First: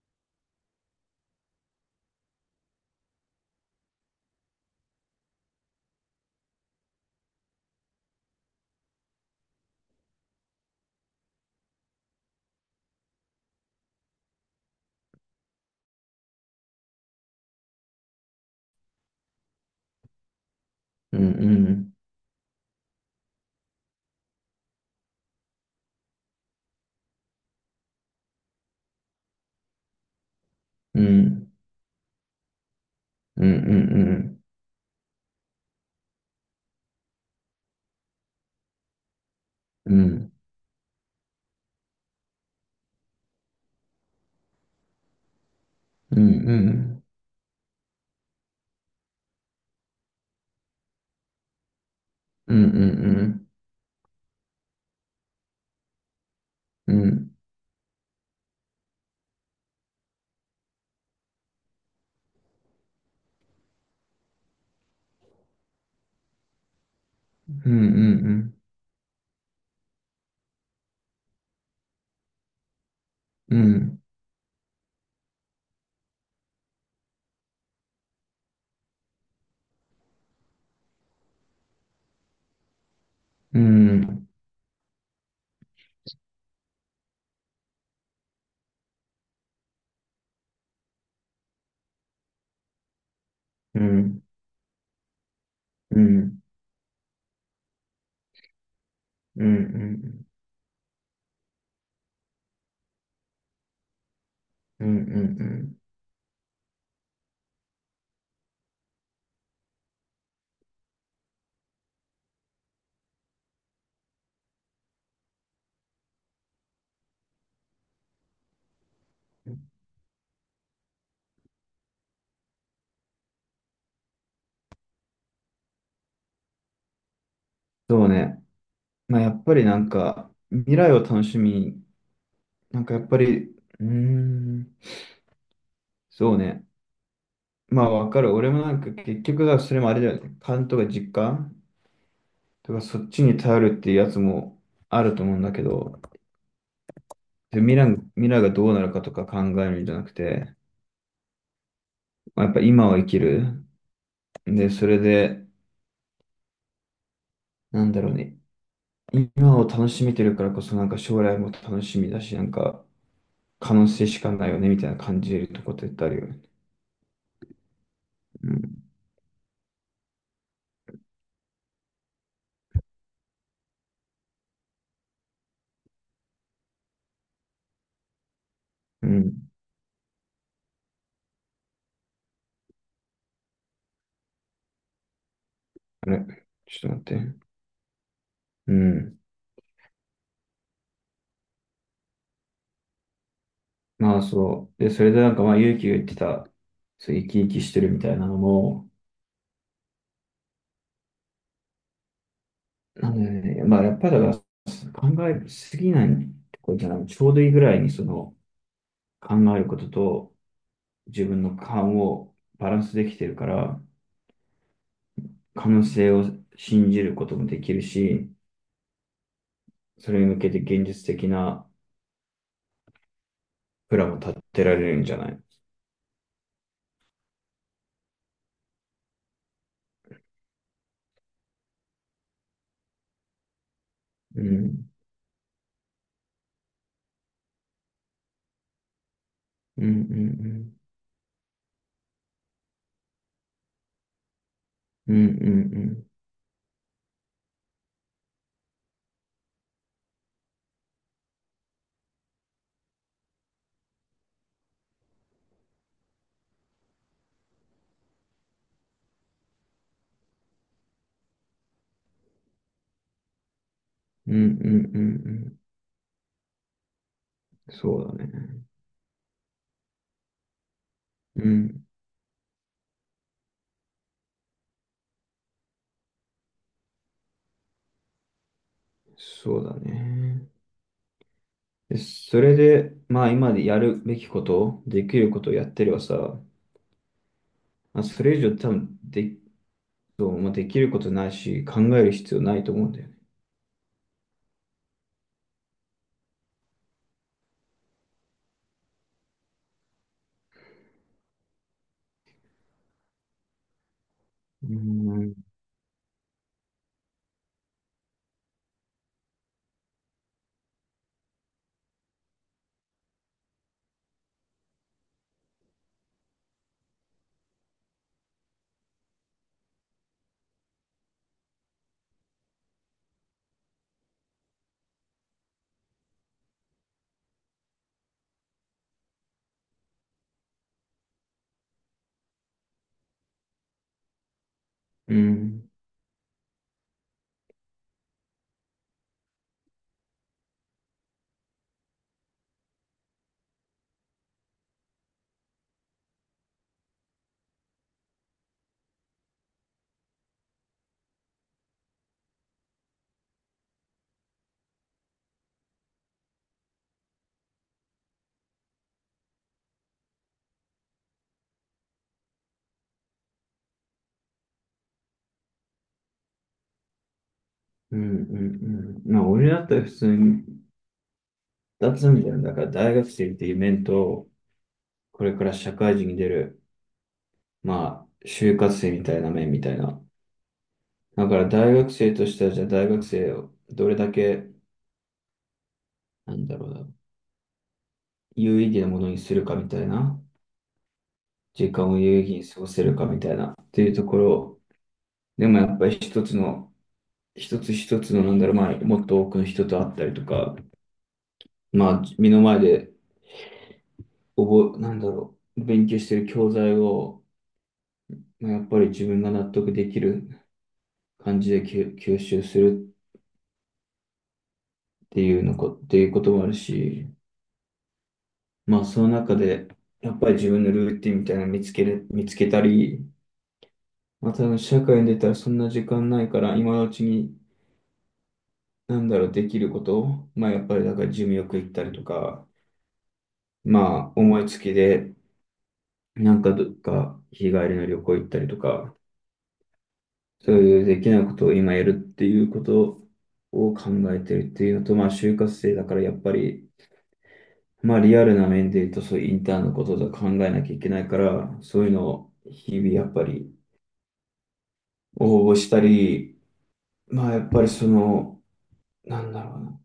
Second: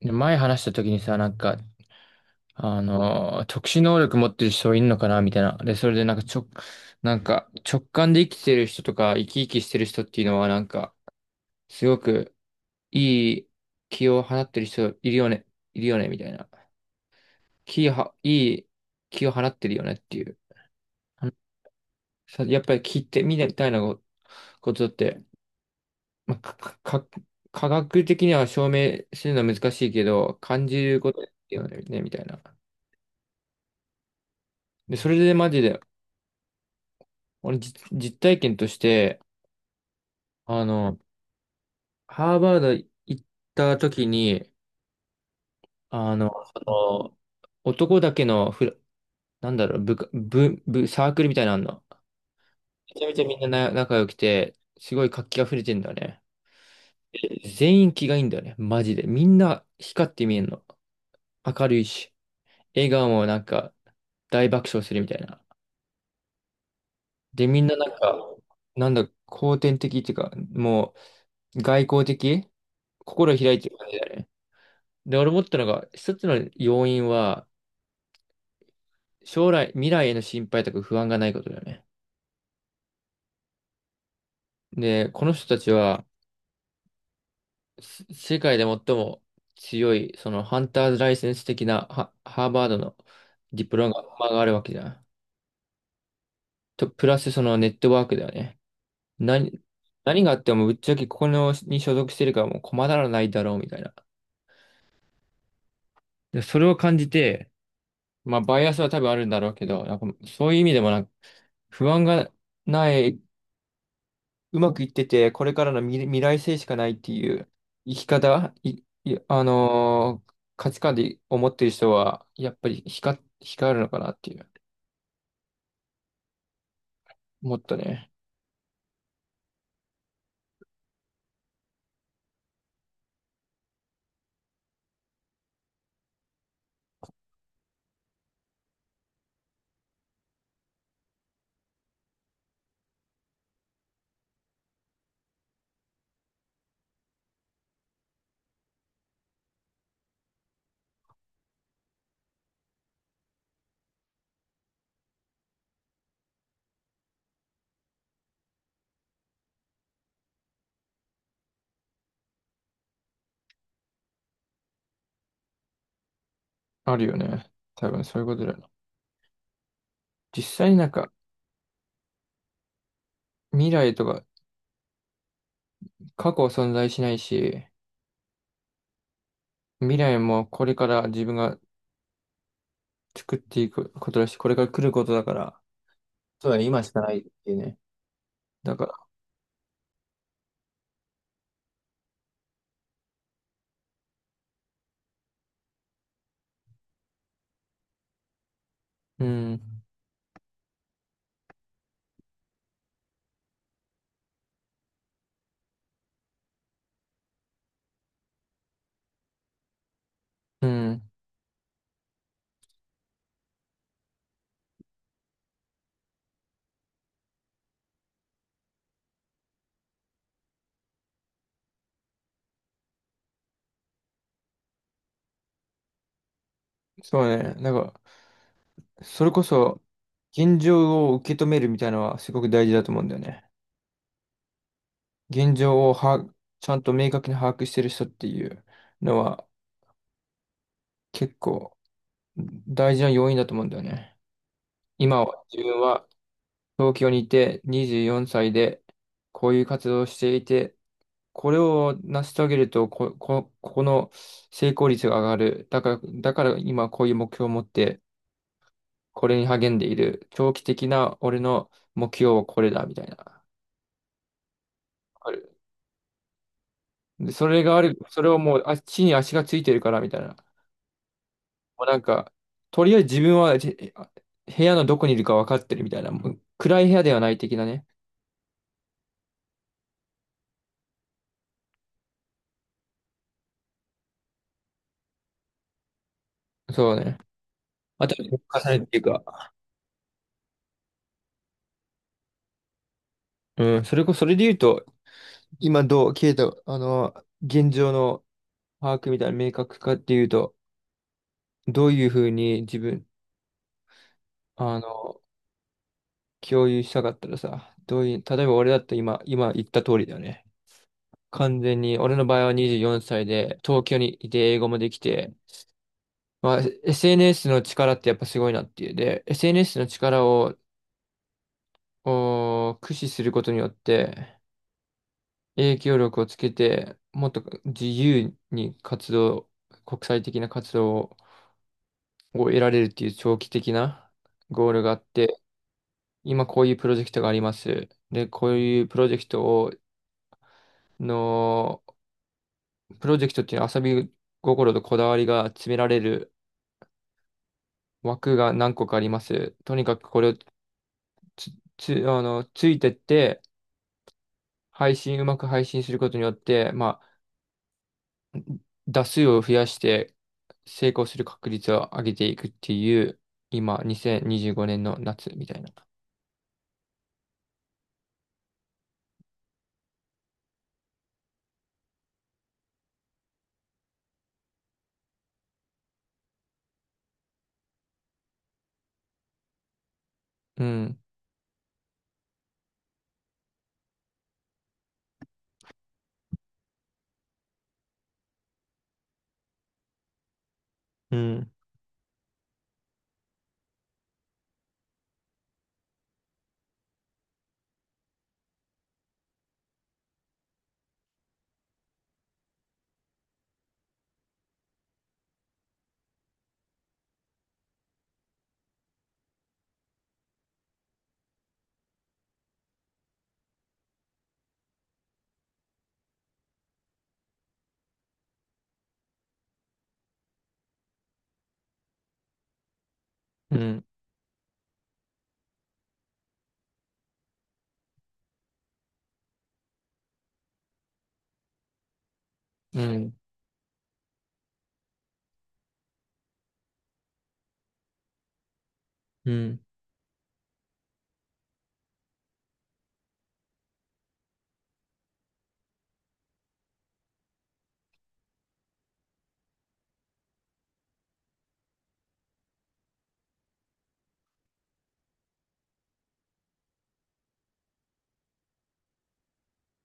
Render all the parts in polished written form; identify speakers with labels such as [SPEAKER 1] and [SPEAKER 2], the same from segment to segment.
[SPEAKER 1] で前話した時にさ、なんか、特殊能力持ってる人いんのかなみたいな。で、それでなんかなんか直感で生きてる人とか生き生きしてる人っていうのはなんか、すごくいい気を放ってる人いるよね、いるよね、みたいな。気をは、いい気を放ってるよねっていう。
[SPEAKER 2] うん
[SPEAKER 1] あの
[SPEAKER 2] うん。
[SPEAKER 1] さやっぱり聞いてみたいなことって、まあ、か、か、か科学的には証明するのは難しいけど、感じる
[SPEAKER 2] う
[SPEAKER 1] ことだ
[SPEAKER 2] ん
[SPEAKER 1] よね、みたいな。
[SPEAKER 2] うん。うんうん。
[SPEAKER 1] で、それでマジで、俺、実体験として、
[SPEAKER 2] うん
[SPEAKER 1] あの、ハーバード行った時に、あ
[SPEAKER 2] う
[SPEAKER 1] の、
[SPEAKER 2] ん。うん
[SPEAKER 1] その男だけのフラ、なんだろう、部下、部、部、サークルみたいなのあんの。
[SPEAKER 2] うん。う
[SPEAKER 1] めちゃめちゃみん
[SPEAKER 2] ん
[SPEAKER 1] なな仲良くて、すごい活気あふれてんだよね。
[SPEAKER 2] うん。うん
[SPEAKER 1] 全員気がいいんだよね、マジで。みんな光って見えんの。明るいし、笑顔もなんか大爆笑するみたいな。で、みん
[SPEAKER 2] うん。
[SPEAKER 1] な
[SPEAKER 2] う
[SPEAKER 1] なんか、
[SPEAKER 2] ん
[SPEAKER 1] なんだ、後天的っていうか、もう外交的心開
[SPEAKER 2] う
[SPEAKER 1] いてる感じ
[SPEAKER 2] ん。
[SPEAKER 1] だね。で、俺思ったのが、一つの要因は、将来、未来への心配とか不安がないことだよね。で、この人たちは、世界で最も強い、そのハンターズライセンス的なハーバードのディプロマがあるわけじゃん。と、プラスそのネットワークだよね。
[SPEAKER 2] う
[SPEAKER 1] 何、何
[SPEAKER 2] ん
[SPEAKER 1] があってもぶっちゃけここのに所属してるからもう困らないだろうみたいな。
[SPEAKER 2] うん。
[SPEAKER 1] で、それを感じて、まあバイアスは多分あるんだろうけど、なんかそういう意味でもなんか不安がない、うまくいってて、これからの未来性しかないっていう生き方、い、いあのー価値観で思ってる人は、やっぱり光るのかなっていう、もっと
[SPEAKER 2] そう
[SPEAKER 1] ね、
[SPEAKER 2] ね。まあやっぱりなんか未来を楽しみに、なんかやっぱり、うーん、そうね。まあわかる。俺もなんか結局はそれもあれだよね。勘とか実感とかそっちに頼るっていうやつもあると思うんだけど、で未来がどうなるかとか考えるんじゃなくて、まあやっぱ今を生きる。で、それで、なんだろうね。今を楽しめてるからこそ、なんか将来も楽しみだし、なんか可能性しかないよね、みたいな感じるとこってあるよね。
[SPEAKER 1] あるよね。多分そういうこと
[SPEAKER 2] う
[SPEAKER 1] だよな。
[SPEAKER 2] ん。
[SPEAKER 1] 実際になんか、未来とか過去は存在しないし、
[SPEAKER 2] うん。
[SPEAKER 1] 未来もこれから自分が作っていくことだし、これから来ることだから、
[SPEAKER 2] あれ、
[SPEAKER 1] そうだね、今
[SPEAKER 2] ちょ
[SPEAKER 1] しか
[SPEAKER 2] っ
[SPEAKER 1] な
[SPEAKER 2] と待
[SPEAKER 1] いっ
[SPEAKER 2] って。
[SPEAKER 1] ていうね。
[SPEAKER 2] う
[SPEAKER 1] だから、
[SPEAKER 2] ん。まあそう。で、それでなんかまあ、勇気が言ってた、そう、生き生きしてるみたいなのも、
[SPEAKER 1] うん、
[SPEAKER 2] なんだよね。まあやっぱりだから、考えすぎないとこじゃない。ちょうどいいぐらいにその、考えることと、
[SPEAKER 1] うん、
[SPEAKER 2] 自分の勘をバランスできてるから、可能性を信じることもできるし、それに向けて現実的なプランを立てられるんじゃない。
[SPEAKER 1] そうね、なんか、それこそ、現状を受け止めるみたいなのはすごく大事だと思うんだよね。
[SPEAKER 2] うん。
[SPEAKER 1] 現状をは、ちゃんと明確に把握してる人っていうのは
[SPEAKER 2] うんうん
[SPEAKER 1] 結構大事な要因だと思うんだよね。
[SPEAKER 2] うん。う
[SPEAKER 1] 今
[SPEAKER 2] んう
[SPEAKER 1] は
[SPEAKER 2] ん
[SPEAKER 1] 自
[SPEAKER 2] う
[SPEAKER 1] 分
[SPEAKER 2] ん。
[SPEAKER 1] は東京にいて24歳でこういう活動をしていて、これを成し遂げるとこ、こ、ここの成功率が上がる。だから今こういう目標を持ってこれに励んでいる。長期的な俺の目標はこれだみたいな。わ
[SPEAKER 2] うんうんう
[SPEAKER 1] かる。
[SPEAKER 2] ん
[SPEAKER 1] で、それ
[SPEAKER 2] うん。
[SPEAKER 1] がある、
[SPEAKER 2] そう
[SPEAKER 1] そ
[SPEAKER 2] だ
[SPEAKER 1] れをもう、
[SPEAKER 2] ね。
[SPEAKER 1] 地に足がついてるからみたいな。
[SPEAKER 2] う
[SPEAKER 1] もう
[SPEAKER 2] ん。
[SPEAKER 1] なんか、とりあえず自分は部屋のどこにいるか分かってるみたいな。もう暗い部屋ではない的なね。
[SPEAKER 2] そうだね。でそれで、まあ今までやるべきこと、できることをやってればさ、
[SPEAKER 1] そうね。
[SPEAKER 2] まあ、
[SPEAKER 1] あと、
[SPEAKER 2] そ
[SPEAKER 1] 重
[SPEAKER 2] れ以上多
[SPEAKER 1] ねっ
[SPEAKER 2] 分
[SPEAKER 1] ていう
[SPEAKER 2] で、
[SPEAKER 1] か、
[SPEAKER 2] そうまあできることないし、考える必要ないと思うんだよね。
[SPEAKER 1] うん、それで言うと、今どう、ケイト、あの、現状の把握みたいな明確化っていうと、どういうふうに自分、
[SPEAKER 2] う
[SPEAKER 1] あの、
[SPEAKER 2] ん。
[SPEAKER 1] 共有したかったらさ、どういう、例えば俺だったら今言った通りだよね。完全に、俺の場合は24歳で、東京にいて英語もできて、まあ、SNS の力ってやっぱすごいなっていう。で、SNS の力を、駆使することによって、影響力をつけて、もっと自由に活動、国際的な活動を得られるっていう長期的なゴールがあっ
[SPEAKER 2] う
[SPEAKER 1] て、
[SPEAKER 2] ん。
[SPEAKER 1] 今こういうプロジェクトがあります。で、こういうプロジェクトを、の、プロジェクトっていうのは遊び心とこだわりが詰められる枠が何個かあります。とにかくこれをつ、つ、あの、ついてって、配信、うまく配信することによって、まあ、打数を増やして成功する確率を上げていくっていう、今、2025年の夏みたいな。
[SPEAKER 2] うんうんうん。まあ、俺だったら普通に2つあるじゃん。だから大学生っていう面と、これから社会人に出る、まあ、就活生みたいな面みたいな。
[SPEAKER 1] うん、
[SPEAKER 2] だから大学生としては、じゃあ大学生をどれだけ、なんだろうな、有意義なものにするかみたいな、
[SPEAKER 1] うん、
[SPEAKER 2] 時間を有意義に過ごせるかみたいな、っていうところ、でもやっぱり一つ一つの、なんだろう、まあ、もっと多くの人と会ったりとか、まあ、目の前で、なんだろう、勉強してる教材を、まあやっぱり自分が納得できる感じで吸収するっていうこともあるし、まあその中で、やっぱり自分のルーティンみたいなの見つけたり、
[SPEAKER 1] うん、
[SPEAKER 2] まあ多分社会に出たらそんな時間ないから、今のうちに、なんだろう、できることを、まあやっぱりだからジムよく行ったりとか、
[SPEAKER 1] うん、
[SPEAKER 2] まあ思いつきで、なんかどっか日帰りの旅行行ったりとか、
[SPEAKER 1] うん、
[SPEAKER 2] そういうできないことを今やるっていうことを考えてるっていうのと、まあ就活生だからやっぱり、まあリアルな面で言うと、そういうインターンのこととか考えなきゃいけないから、そういうのを日々やっぱり応募したり、まあやっぱりその、なんだろうな。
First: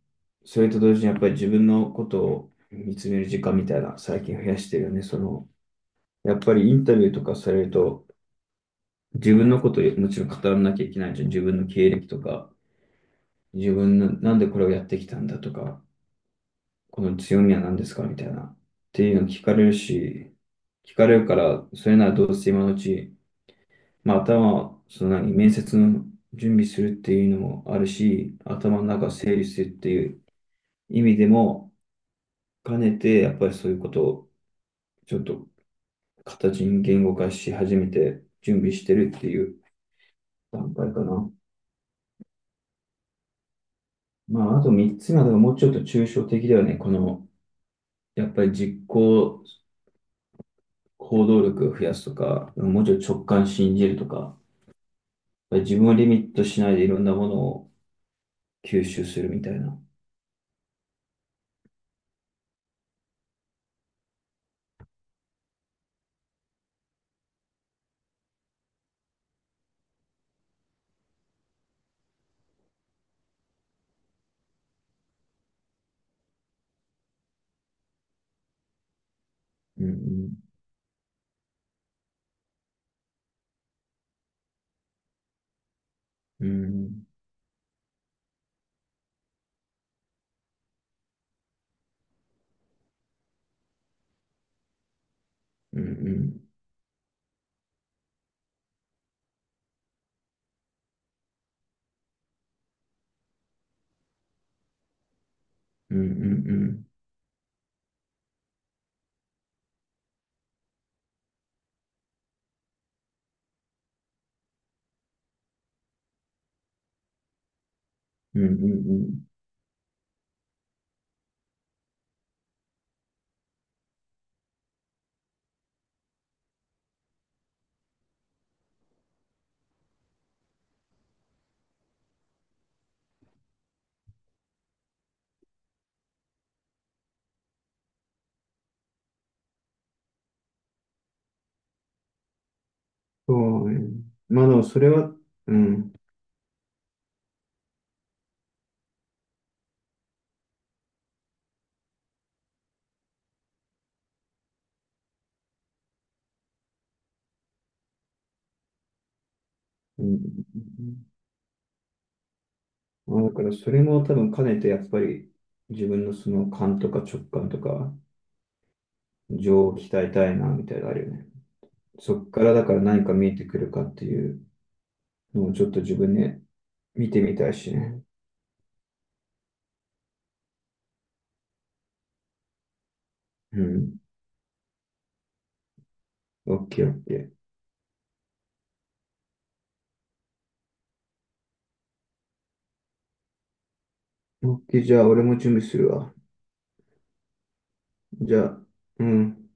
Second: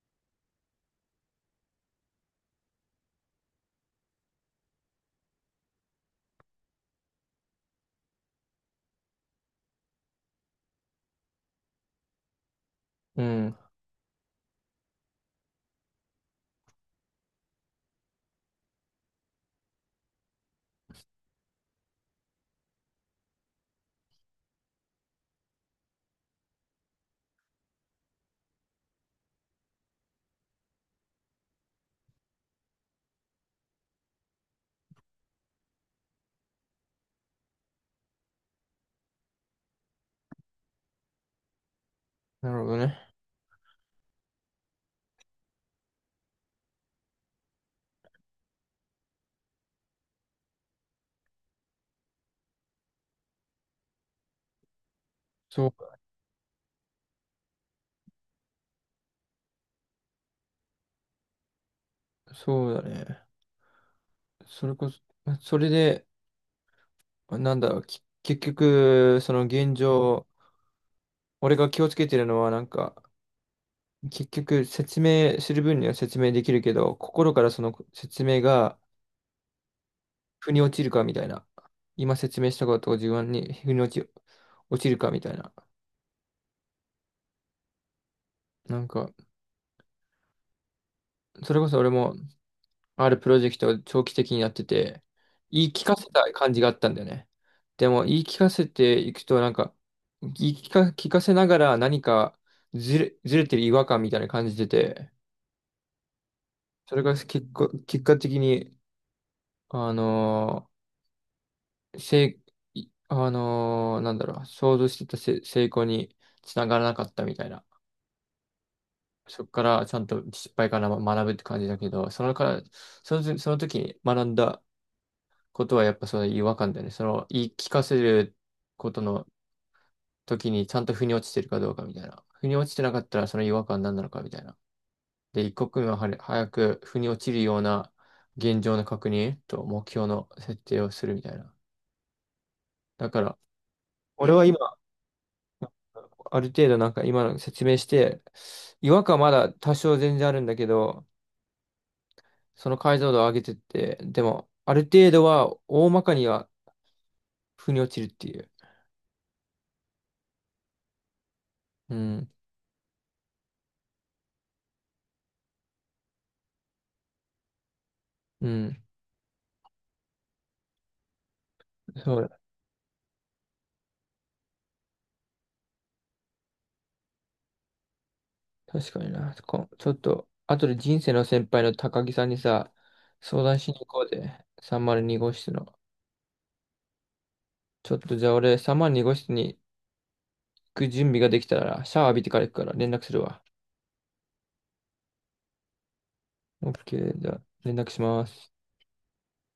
[SPEAKER 2] それと同時にやっぱり自分のことを見つめる時間みたいな、最近増やしてるよね。その、やっぱりインタビューとかされると、自分のことをもちろん語らなきゃいけないじゃん。自分の経歴とか、
[SPEAKER 1] うん。
[SPEAKER 2] 自分のなんでこれをやってきたんだとか、この強みは何ですかみたいな。っていうの聞かれるし、聞かれるから、それならどうせ今のうち、まあ、頭、その何、面接の準備するっていうのもあるし、頭の中整理するっていう意味でも兼ねて、やっぱりそういうことをちょっと形に言語化し始めて準備してるっていう段階かな。
[SPEAKER 1] なるほどね。
[SPEAKER 2] まあ、あと3つ目はだもうちょっと抽象的だよね。この、やっぱり行動力を増やすとか、もうちょっと直感信じるとか、やっぱり自分
[SPEAKER 1] そ
[SPEAKER 2] をリミットしないでいろんなものを吸収するみたいな。
[SPEAKER 1] そうだね。それこそ、それで、なんだろう、結局、その現状、俺が気をつけてるのは、なんか、結局、説明する分には説明できるけど、心からその説明が、
[SPEAKER 2] うん
[SPEAKER 1] 腑に落ちるかみたいな。今説明したことを自分に腑に落ち、落ちるかみたいな。
[SPEAKER 2] うん。うんうん。
[SPEAKER 1] なんか、それこそ俺も、あるプロジェクトを長期的にやってて、言い
[SPEAKER 2] うん
[SPEAKER 1] 聞かせ
[SPEAKER 2] う
[SPEAKER 1] た感
[SPEAKER 2] ん
[SPEAKER 1] じがあったんだよね。でも、言い聞かせていくと、なんか、言い聞か、聞かせながら何かずれてる違和感みたいな感じでて、
[SPEAKER 2] うんうんうん。
[SPEAKER 1] それが結果、結果的に、あのーせい、いあのーなんだろう、想像してた成功につながらなかったみたいな。
[SPEAKER 2] うんうんうん。
[SPEAKER 1] そこからちゃんと失敗から学ぶって感じだけど、そのから、その時、その時に学んだことはやっぱその違和感だよね。その言い聞かせることの時にちゃんと腑に落ちてるかどうかみたいな。腑に落ちてなかったらその違和感何なのかみたいな。で、一刻も早く腑に落ちるような現状の確認と目標の設定をするみたいな。だから、
[SPEAKER 2] そうね。
[SPEAKER 1] 俺
[SPEAKER 2] ま
[SPEAKER 1] は
[SPEAKER 2] あでも
[SPEAKER 1] 今、
[SPEAKER 2] それは、うん。
[SPEAKER 1] ある程度なんか今の説明して、違和感まだ多少全然あるんだけど、その解像度を上げてって、でも、ある程度は大まかには腑に落ちるっていう。
[SPEAKER 2] うんうんうん。
[SPEAKER 1] うん、
[SPEAKER 2] まあだからそれも多分兼ねてやっぱり自分のその勘とか直感とか
[SPEAKER 1] うん、
[SPEAKER 2] 情を鍛えたいなみたいなのあるよね。そ
[SPEAKER 1] そう
[SPEAKER 2] っ
[SPEAKER 1] だ、
[SPEAKER 2] からだから何か見えてくるかっていうのをちょっと自分で見てみたいしね。
[SPEAKER 1] 確かにな。ちょっと、後で人生の先輩の高木さんにさ、相談
[SPEAKER 2] う
[SPEAKER 1] しに行
[SPEAKER 2] ん。
[SPEAKER 1] こうぜ。302号室の。
[SPEAKER 2] オッケーオッケー。
[SPEAKER 1] ちょっとじゃあ俺、302号室に行く準備ができたら、シャワー浴びてから行くから連絡するわ。
[SPEAKER 2] オッケーじゃあ俺も準備するわ。
[SPEAKER 1] OK、じゃあ連絡しま
[SPEAKER 2] じゃ
[SPEAKER 1] す。
[SPEAKER 2] あ、うん。